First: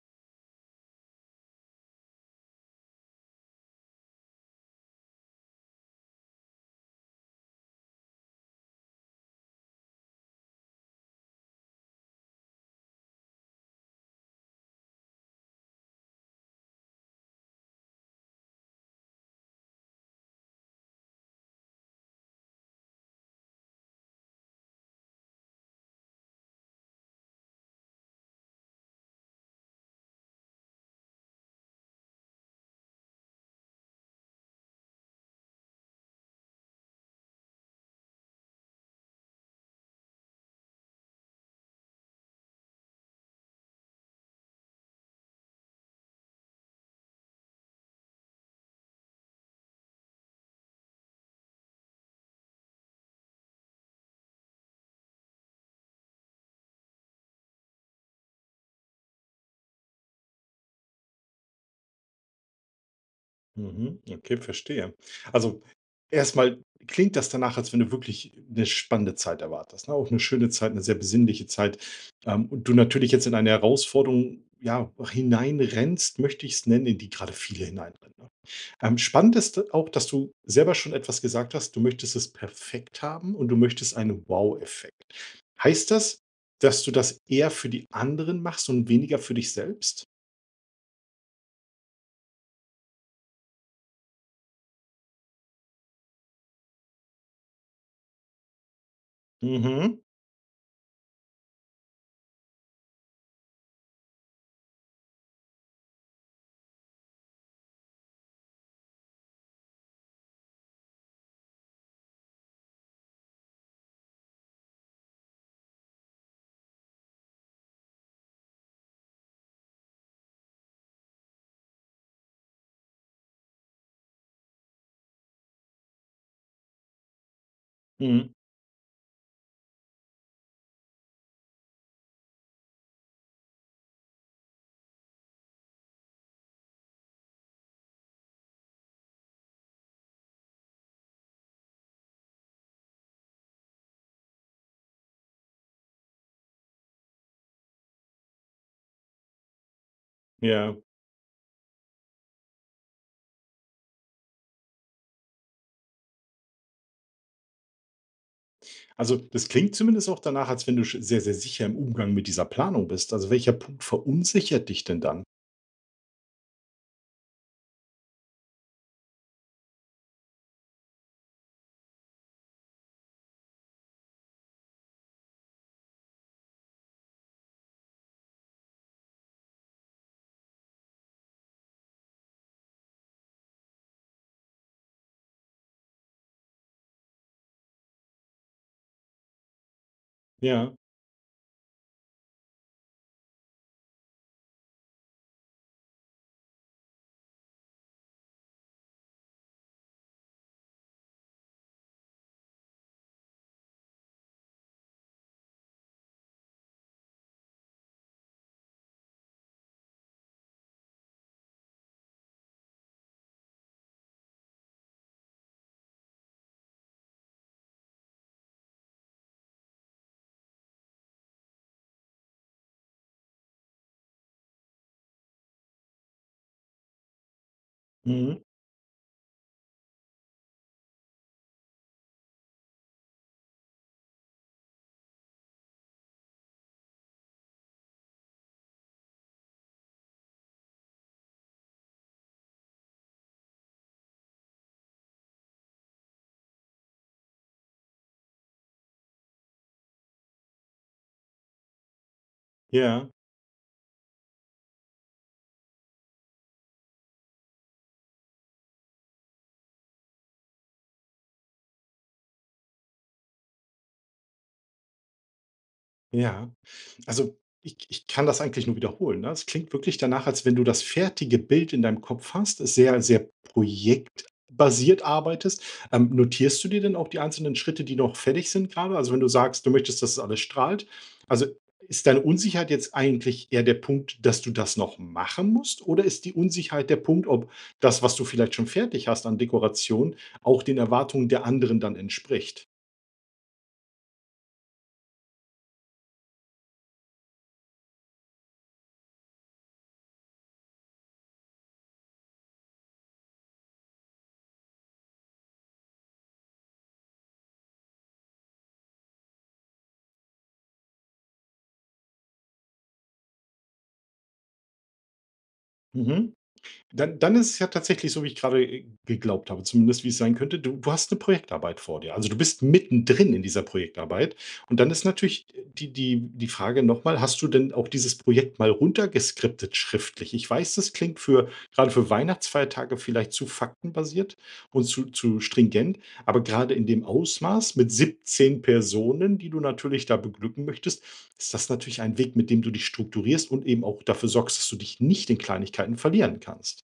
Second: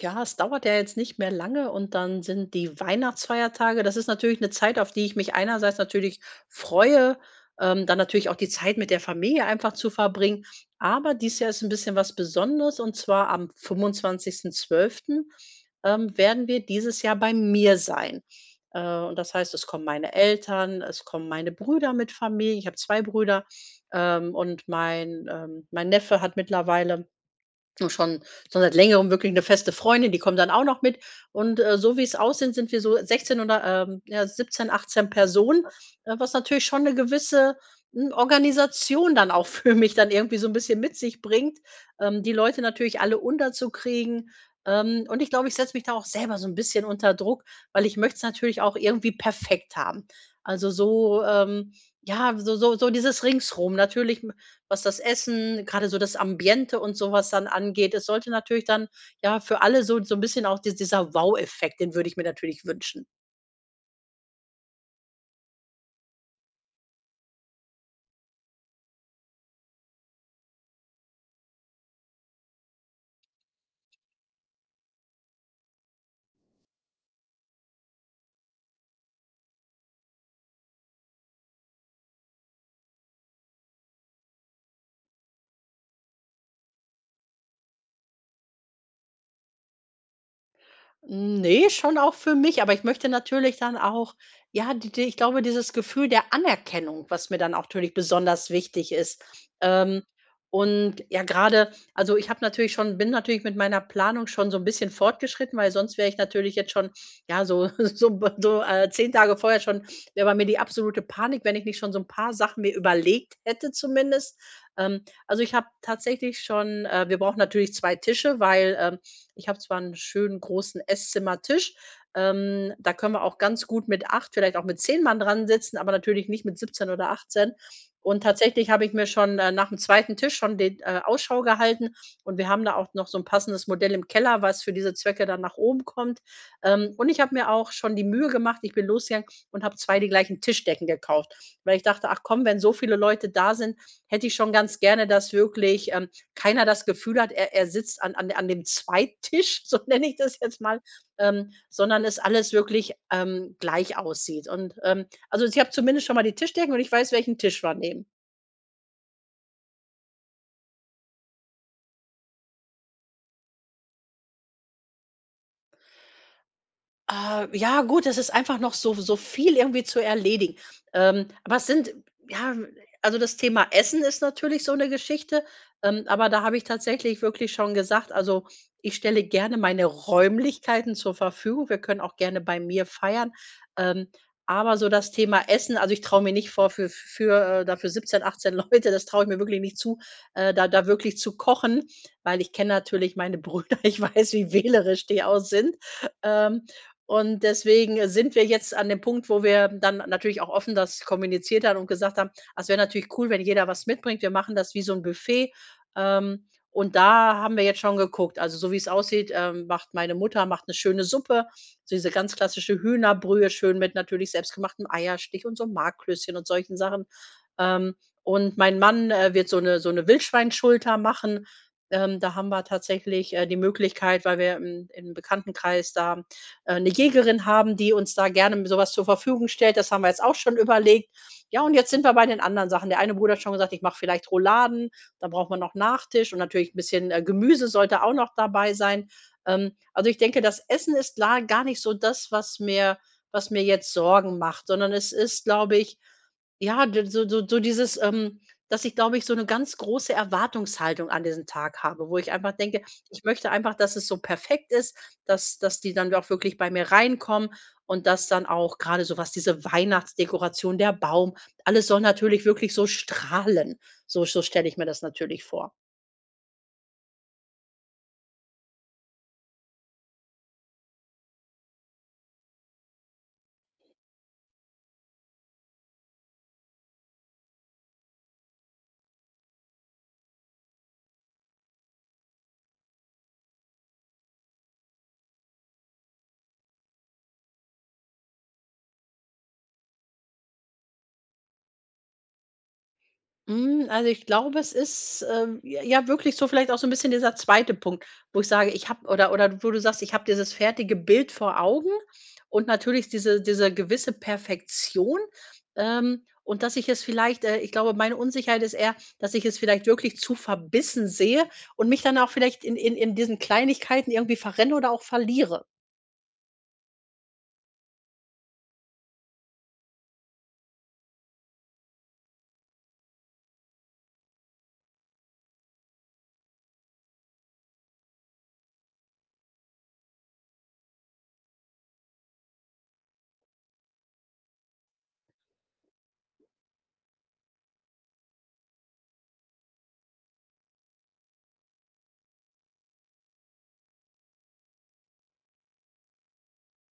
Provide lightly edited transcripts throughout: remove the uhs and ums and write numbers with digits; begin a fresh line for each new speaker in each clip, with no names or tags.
Ja, es dauert ja jetzt nicht mehr lange und dann sind die Weihnachtsfeiertage. Das ist natürlich eine Zeit, auf die ich mich einerseits natürlich freue, dann natürlich auch die Zeit mit der Familie einfach zu verbringen. Aber dieses Jahr ist ein bisschen was Besonderes und zwar am 25.12., werden wir dieses Jahr bei mir sein. Und das heißt, es kommen meine Eltern, es kommen meine Brüder mit Familie. Ich habe 2 Brüder, und mein Neffe hat mittlerweile und schon seit Längerem wirklich eine feste Freundin, die kommt dann auch noch mit. Und, so wie es aussieht, sind wir so 16 oder, ja, 17, 18 Personen, was natürlich schon eine gewisse, Organisation dann auch für mich dann irgendwie so ein bisschen mit sich bringt, die Leute natürlich alle unterzukriegen. Und ich glaube, ich setze mich da auch selber so ein bisschen unter Druck, weil ich möchte es natürlich auch irgendwie perfekt haben. Also so, ja, so dieses Ringsrum. Natürlich was das Essen, gerade so das Ambiente und sowas dann angeht. Es sollte natürlich dann, ja, für alle so ein bisschen auch dieser Wow-Effekt, den würde ich mir natürlich wünschen.
Mhm. Okay, verstehe. Also erstmal klingt das danach, als wenn du wirklich eine spannende Zeit erwartest, ne? Auch eine schöne Zeit, eine sehr besinnliche Zeit, und du natürlich jetzt in eine Herausforderung, ja, hineinrennst, möchte ich es nennen, in die gerade viele hineinrennen, ne? Spannend ist auch, dass du selber schon etwas gesagt hast, du möchtest es perfekt haben und du möchtest einen Wow-Effekt. Heißt das, dass du das eher für die anderen machst und weniger für dich selbst?
Nee, schon auch für mich, aber ich möchte natürlich dann auch ja, die ich glaube, dieses Gefühl der Anerkennung, was mir dann auch natürlich besonders wichtig ist.
Mhm,
Ähm, und ja, gerade also, ich habe natürlich schon bin natürlich mit meiner Planung schon so ein bisschen fortgeschritten, weil sonst wäre ich natürlich jetzt schon, ja, so so 10 Tage vorher schon wäre bei mir die absolute Panik, wenn ich nicht schon so ein paar Sachen mir überlegt hätte zumindest. Also, ich habe tatsächlich schon wir brauchen natürlich 2 Tische, weil, ich habe zwar einen schönen großen Esszimmertisch, da können wir auch ganz gut mit 8, vielleicht auch mit 10 Mann dran sitzen, aber natürlich nicht mit 17 oder 18. Und
mhm,
tatsächlich habe ich mir schon, nach dem zweiten Tisch schon den, Ausschau gehalten und wir haben da auch noch so ein passendes Modell im Keller, was für diese Zwecke dann nach oben kommt. Und ich habe mir auch schon die Mühe gemacht, ich bin losgegangen und habe 2 die gleichen Tischdecken gekauft, weil ich dachte: „Ach komm, wenn so viele Leute da sind, hätte ich schon ganz gerne, dass wirklich, keiner das Gefühl hat, er sitzt an dem Zweigtisch“, so nenne ich das jetzt
ja.
mal, sondern es alles wirklich, gleich aussieht. Und, also, ich habe zumindest schon mal die Tischdecken und ich weiß, welchen Tisch wir nehmen.
Also, das klingt zumindest auch danach, als wenn du sch sehr, sehr sicher im Umgang mit dieser Planung bist. Also, welcher Punkt verunsichert dich denn dann?
Ja gut, das ist einfach noch so viel irgendwie zu erledigen. Aber es sind ja, also das Thema Essen ist natürlich so eine Geschichte, aber da habe ich tatsächlich wirklich schon gesagt, also, ich stelle gerne meine Räumlichkeiten zur Verfügung. Wir können auch gerne bei mir feiern. Ähm, aber so das Thema Essen, also, ich traue mir nicht vor für 17, 18 Leute, das traue ich mir wirklich nicht zu, äh, da
Ja,
da wirklich zu kochen, weil ich kenne natürlich meine Brüder, ich weiß, wie wählerisch die auch sind. Ähm, und deswegen sind wir jetzt an dem Punkt, wo wir dann natürlich auch offen das kommuniziert haben und gesagt haben: „Ah, es wäre natürlich cool, wenn jeder was mitbringt. Wir machen das wie so ein Buffet.“ Ähm, und da haben wir jetzt schon geguckt. Also, so wie es aussieht, macht meine Mutter macht 'ne schöne Suppe, so diese ganz klassische Hühnerbrühe, schön mit natürlich selbstgemachtem Eierstich und so Marklöschen und solchen Sachen. Ähm, und mein Mann, wird so 'ne Wildschweinschulter machen. Da haben wir tatsächlich, die Möglichkeit, weil wir im Bekanntenkreis da 'ne Jägerin haben, die uns da
mhm,
gerne sowas zur Verfügung stellt. Das haben wir jetzt auch schon überlegt. Ja, und jetzt sind wir bei den anderen Sachen. Der eine Bruder hat schon gesagt: „Ich mache vielleicht Rouladen, dann braucht man noch Nachtisch und natürlich ein bisschen, Gemüse sollte auch noch dabei sein.“ Also, ich denke, das Essen ist la gar nicht so das, was mir jetzt Sorgen macht, sondern es ist, glaube ich, ja, d so dieses, dass ich, glaube ich, so eine ganz große Erwartungshaltung an diesen Tag habe, wo ich einfach denke,
ja.
ich möchte einfach, dass es so perfekt ist, dass die dann auch wirklich bei mir reinkommen und dass dann auch gerade so was diese Weihnachtsdekoration, der Baum, alles soll natürlich wirklich so strahlen. So stelle ich mir das natürlich vor.
Ja, also ich kann das eigentlich nur wiederholen, ne? Es klingt wirklich danach, als wenn du das fertige Bild in deinem Kopf hast, es sehr, sehr projektbasiert arbeitest. Notierst du dir denn auch die einzelnen Schritte, die noch fertig sind gerade? Also, wenn du sagst, du möchtest, dass es alles strahlt. Also, ist deine Unsicherheit jetzt eigentlich eher der Punkt, dass du das noch machen musst? Oder ist die Unsicherheit der Punkt, ob das, was du vielleicht schon fertig hast an Dekoration, auch den Erwartungen der anderen dann entspricht?
Also, ich glaube, es ist, j ja wirklich so vielleicht auch so ein bisschen dieser zweite Punkt, wo ich sage, ich habe oder wo du sagst, ich habe dieses fertige Bild vor Augen und natürlich diese gewisse Perfektion, und dass ich es vielleicht ich glaube, meine Unsicherheit ist eher, dass ich es vielleicht wirklich zu verbissen sehe und mich dann auch vielleicht in diesen Kleinigkeiten irgendwie verrenne oder auch verliere.
Mhm. Dann dann ist es ja tatsächlich so, wie ich gerade, geglaubt habe, zumindest wie es sein könnte. Du hast eine Projektarbeit vor dir. Also, du bist mittendrin in dieser Projektarbeit und dann ist natürlich, die Frage noch mal: Hast du denn auch dieses Projekt mal runtergeskriptet schriftlich? Ich weiß, das klingt für gerade für Weihnachtsfeiertage vielleicht zu faktenbasiert und zu stringent, aber gerade in dem Ausmaß mit 17 Personen, die du natürlich da beglücken möchtest, ist das natürlich ein Weg, mit dem du dich strukturierst und eben auch dafür sorgst, dass du dich nicht in Kleinigkeiten verlieren kannst.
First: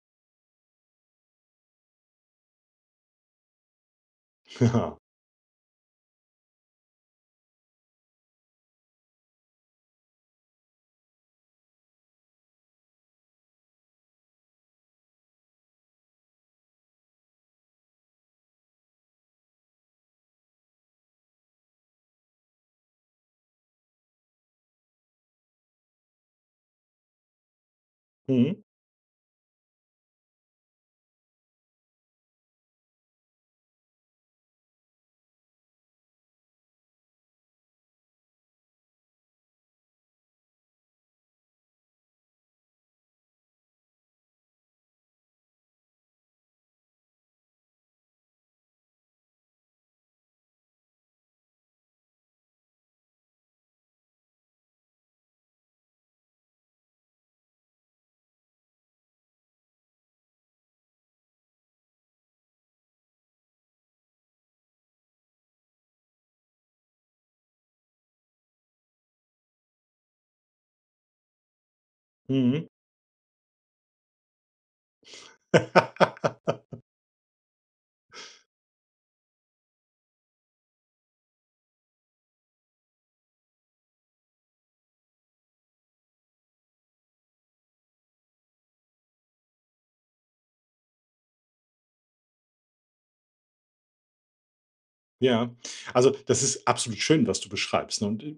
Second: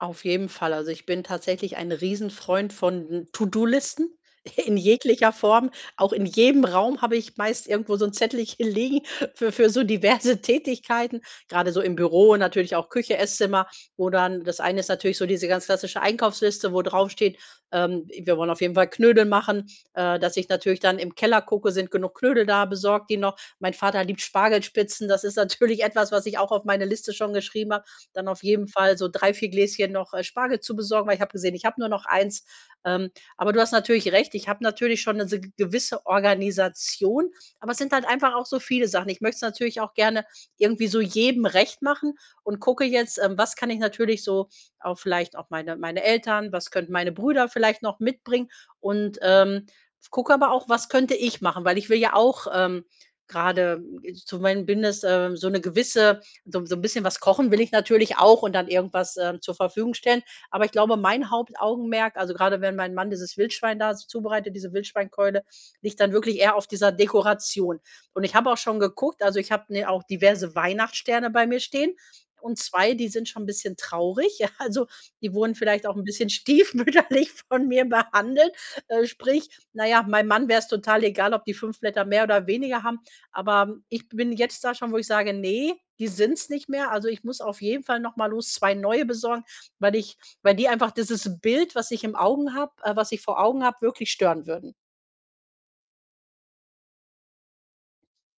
Auf jeden Fall. Also, ich bin tatsächlich ein Riesenfreund von To-do-Listen in
Ja.
jeglicher Form. Auch in jedem Raum habe ich meist irgendwo so ein Zettelchen liegen für so diverse Tätigkeiten. Gerade so im Büro, natürlich auch Küche, Esszimmer, wo dann das eine ist natürlich so diese ganz klassische Einkaufsliste, wo draufsteht, wir wollen auf jeden Fall Knödel machen, dass ich natürlich dann im Keller gucke, sind genug Knödel da, besorgt die noch. Mein Vater liebt Spargelspitzen, das ist natürlich etwas, was ich auch auf meine Liste schon geschrieben habe, dann auf
Mhm,
jeden Fall so 3 4 Gläschen noch, Spargel zu besorgen, weil ich habe gesehen, ich habe nur noch eins. Ähm, aber du hast natürlich recht, ich habe natürlich schon eine se gewisse Organisation, aber es sind halt einfach auch so viele Sachen. Ich möchte es natürlich auch gerne irgendwie so jedem recht machen und gucke jetzt, was kann ich natürlich so auch vielleicht auch meine Eltern, was könnten meine Brüder vielleicht noch mitbringen und, gucke aber auch, was könnte ich machen, weil ich will ja auch, grade zumindest, so eine gewisse so ein bisschen was kochen will ich natürlich auch und dann irgendwas, zur Verfügung stellen. Aber ich glaube, mein Hauptaugenmerk, also gerade wenn mein Mann dieses Wildschwein da so zubereitet, diese Wildschweinkeule, liegt dann wirklich eher auf dieser Dekoration. Und ich habe auch schon geguckt, also ich habe mir auch diverse Weihnachtssterne bei mir stehen und
mhm.
2 die sind schon ein bisschen traurig. Also die wurden vielleicht auch ein bisschen stiefmütterlich von mir behandelt. Sprich, na ja, meinem Mann wäre es total egal, ob die 5 Blätter mehr oder weniger haben. Aber ich bin jetzt da schon, wo ich sage: „Nee, die sind's nicht mehr.“ Also, ich muss auf jeden Fall noch mal los 2 neue besorgen, weil ich weil die einfach dieses Bild, was ich im Augen habe was ich vor Augen habe, wirklich stören würden.
Ja. Also, das ist absolut schön, was du beschreibst, ne? Und,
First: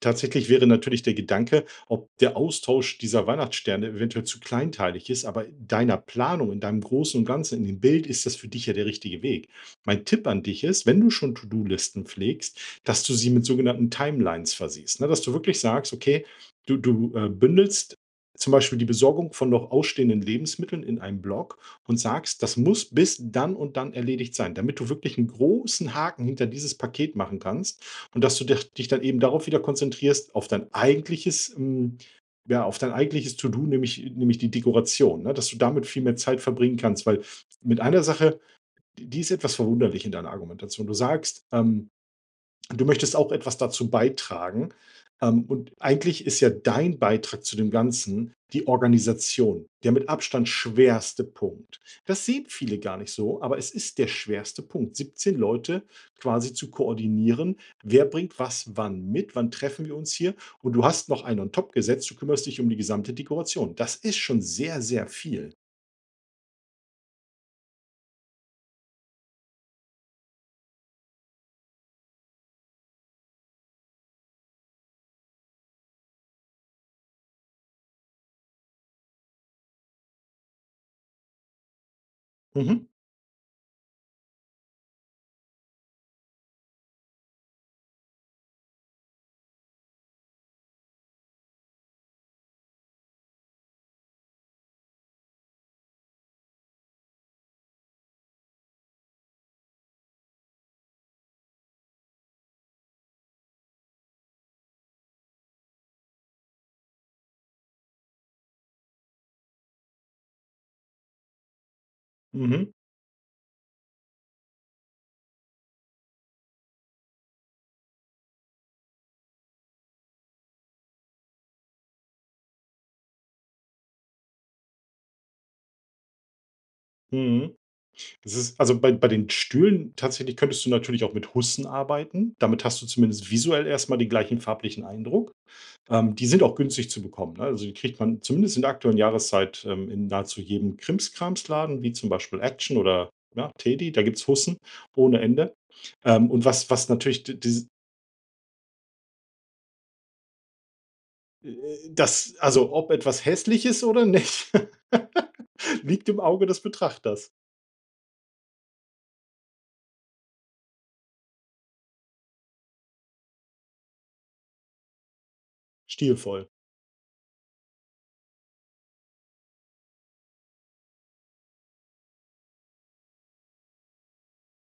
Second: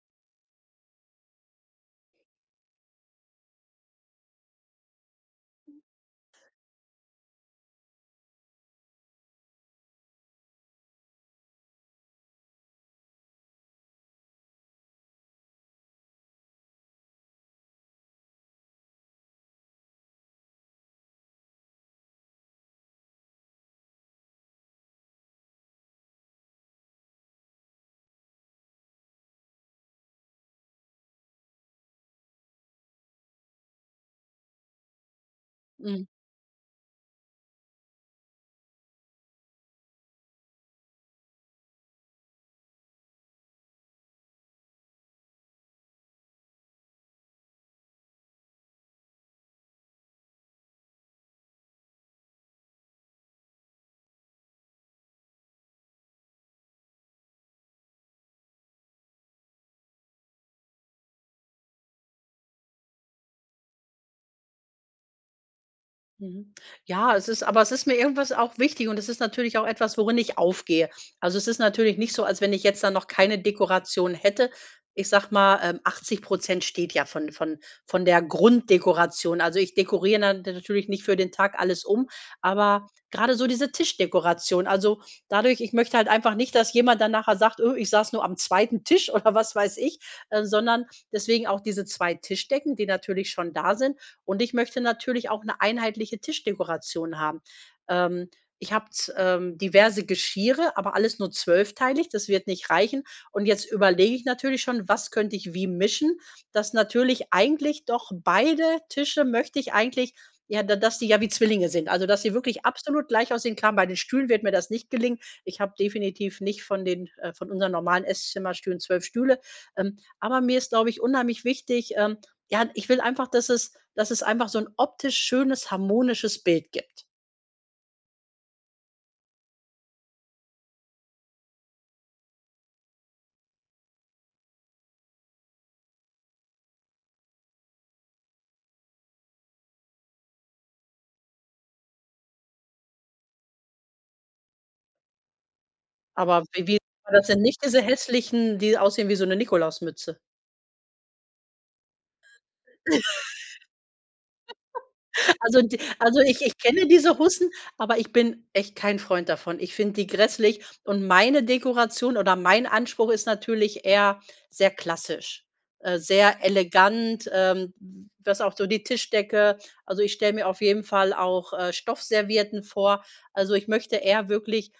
tatsächlich wäre natürlich der Gedanke, ob der Austausch dieser Weihnachtssterne eventuell zu kleinteilig ist, aber in deiner Planung, in deinem Großen und Ganzen, in dem Bild ist das für dich ja der richtige Weg. Mein Tipp an dich ist, wenn du schon To-do-Listen pflegst, dass du sie mit sogenannten Timelines versiehst, ne? Dass du wirklich sagst: „Okay, bündelst zum Beispiel die Besorgung von noch ausstehenden Lebensmitteln in einem Block und sagst, das muss bis dann und dann erledigt sein, damit du wirklich einen großen Haken hinter dieses Paket machen kannst und dass du dich dann eben darauf wieder konzentrierst, auf dein eigentliches hm, ja, auf dein eigentliches To-do, nämlich die Dekoration, ne, dass du damit viel
Mhm.
mehr Zeit verbringen kannst, weil mit einer Sache, die ist etwas verwunderlich in deiner Argumentation. Du sagst, Du möchtest auch etwas dazu beitragen. Und eigentlich ist ja dein Beitrag zu dem Ganzen die Organisation, der mit Abstand schwerste Punkt. Das sehen viele gar nicht so, aber es ist der schwerste Punkt, 17 Leute quasi zu koordinieren. Wer bringt was wann mit? Wann treffen wir uns hier? Und du hast noch einen on top gesetzt, du kümmerst dich um die gesamte Dekoration. Das ist schon sehr, sehr viel.
Mhm. Ja, es ist mir irgendwas auch wichtig und es ist natürlich auch etwas, worin ich aufgehe. Also, es ist natürlich nicht so, als wenn ich jetzt dann noch keine Dekoration hätte. Ich sag mal, 80% steht ja von der Grunddekoration. Also, ich dekoriere natürlich nicht für den Tag alles um,
Mhm,
aber gerade so diese Tischdekoration. Also, dadurch ich möchte halt einfach nicht, dass jemand dann nachher sagt: ich saß nur am zweiten Tisch“, oder was weiß ich, sondern deswegen auch diese 2 Tischdecken, die natürlich schon da sind. Und ich möchte natürlich auch eine einheitliche Tischdekoration haben. Ähm, ich habe diverse Geschirre, aber alles nur 12-teilig, das wird nicht reichen. Und jetzt überlege ich natürlich schon, was könnte ich wie mischen, dass natürlich eigentlich doch beide Tische möchte ich eigentlich ja, da dass die ja wie Zwillinge sind. Also, dass sie wirklich
mhm,
absolut gleich aussehen. Klar, bei den Stühlen wird mir das nicht gelingen. Ich habe definitiv nicht von den von unseren normalen Esszimmerstühlen 12 Stühle. Aber mir ist, glaube ich, unheimlich wichtig, ja, ich will einfach, dass es, dass es einfach so 'n optisch schönes, harmonisches Bild gibt.
mhm. Das ist also bei den Stühlen tatsächlich könntest du natürlich auch mit Hussen arbeiten. Damit hast du zumindest visuell erst mal den gleichen farblichen Eindruck. Die sind auch günstig zu bekommen, ne? Also, die kriegt man zumindest in der aktuellen Jahreszeit, in nahezu jedem Krimskramsladen, wie zum Beispiel Action oder, ja, Teddy, da gibt's Hussen ohne Ende. Und
Aber wie
was
wie
was natürlich
das
d
denn nicht
dies
diese hässlichen, die aussehen wie so 'ne Nikolausmütze?
äh, das also, ob etwas hässlich ist oder nicht,
Also d
liegt im
also ich
Auge
ich
des
kenne diese
Betrachters.
Hussen, aber ich bin echt kein Freund davon. Ich finde die grässlich und meine Dekoration oder mein Anspruch ist natürlich eher sehr klassisch, sehr
Stilvoll.
elegant, was auch so die Tischdecke, also ich stelle mir auf jeden Fall auch, Stoffservietten vor. Also, ich möchte eher wirklich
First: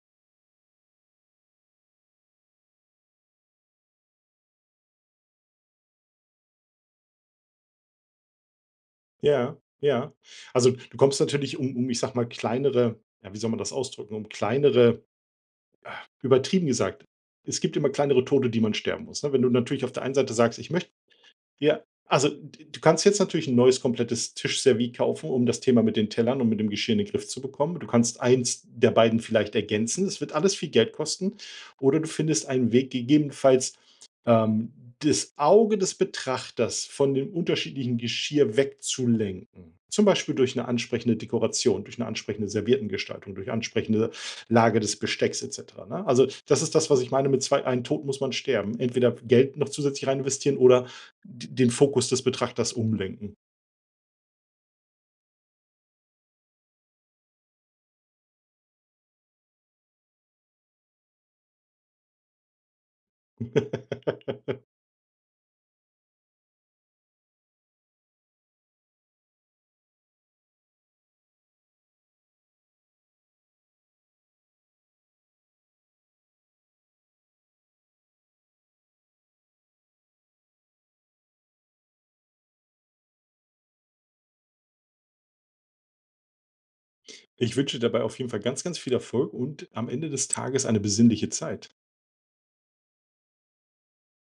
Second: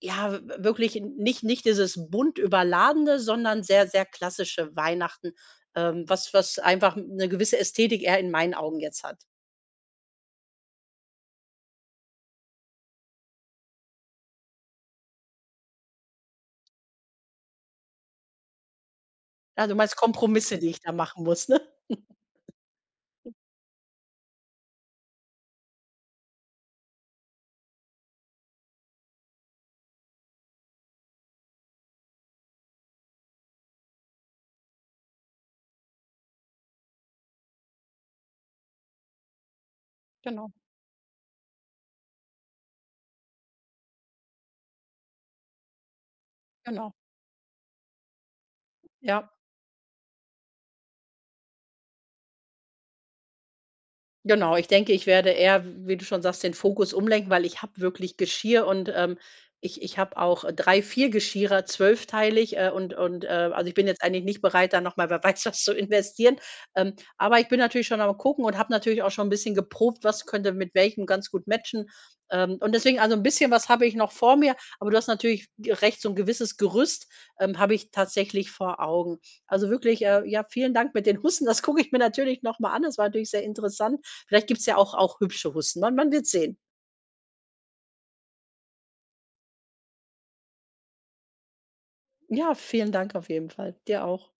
ja, w wirklich nicht dieses bunt überladene, sondern sehr, sehr klassische Weihnachten, was einfach 'ne gewisse Ästhetik eher in meinen Augen jetzt hat.
Ja, ja. Also, du kommst natürlich ich sage mal, kleinere, ja, wie soll man das ausdrücken, um kleinere, übertrieben gesagt, es gibt immer kleinere Tode, die man sterben muss, ne? Wenn du
Ah, du
natürlich auf
meinst
der einen Seite sagst:
Kompromisse, die
„Ich
ich
möchte“,
da machen muss, ne?
ja, also d du kannst jetzt natürlich ein neues komplettes Tischservie kaufen, um das Thema mit den Tellern und mit dem Geschirr in den Griff zu bekommen. Du kannst eins der beiden vielleicht ergänzen. Das wird alles viel Geld kosten. Oder du findest einen Weg, gegebenenfalls, ähm, das Auge des Betrachters von dem unterschiedlichen Geschirr wegzulenken. Zum Beispiel
Genau,
durch eine ansprechende Dekoration, durch eine ansprechende Serviettengestaltung, durch ansprechende Lage des Bestecks et cetera, ne? Also, das ist das,
genau.
was ich meine mit zwei einen Tod muss man sterben. Entweder
Ja.
Geld noch zusätzlich rein investieren oder den Fokus des Betrachters umlenken.
Genau, ich denke, ich werde eher, wie du schon sagst, den Fokus umlenken, weil ich habe wirklich Geschirr und, ich habe auch 3, 4 Geschirrer, 12-teilig, und also, ich bin jetzt eigentlich nicht bereit, da noch mal wer weiß was zu investieren. Aber ich bin natürlich schon am Gucken und habe natürlich auch schon ein bisschen geprobt, was könnte mit welchem ganz gut matchen. Und deswegen also, ein bisschen was habe ich noch vor mir, aber du hast natürlich recht, so ein gewisses Gerüst, habe ich tatsächlich vor Augen. Also, wirklich, ja, vielen Dank mit den Hussen. Das gucke ich mir natürlich noch mal an. Das war natürlich sehr interessant. Vielleicht gibt's ja auch hübsche Hussen. Man wird sehen.
Ich wünsche dabei auf jeden Fall ganz, ganz viel Erfolg und am Ende des Tages eine besinnliche Zeit.
Ja, vielen Dank auf jeden Fall. Dir auch.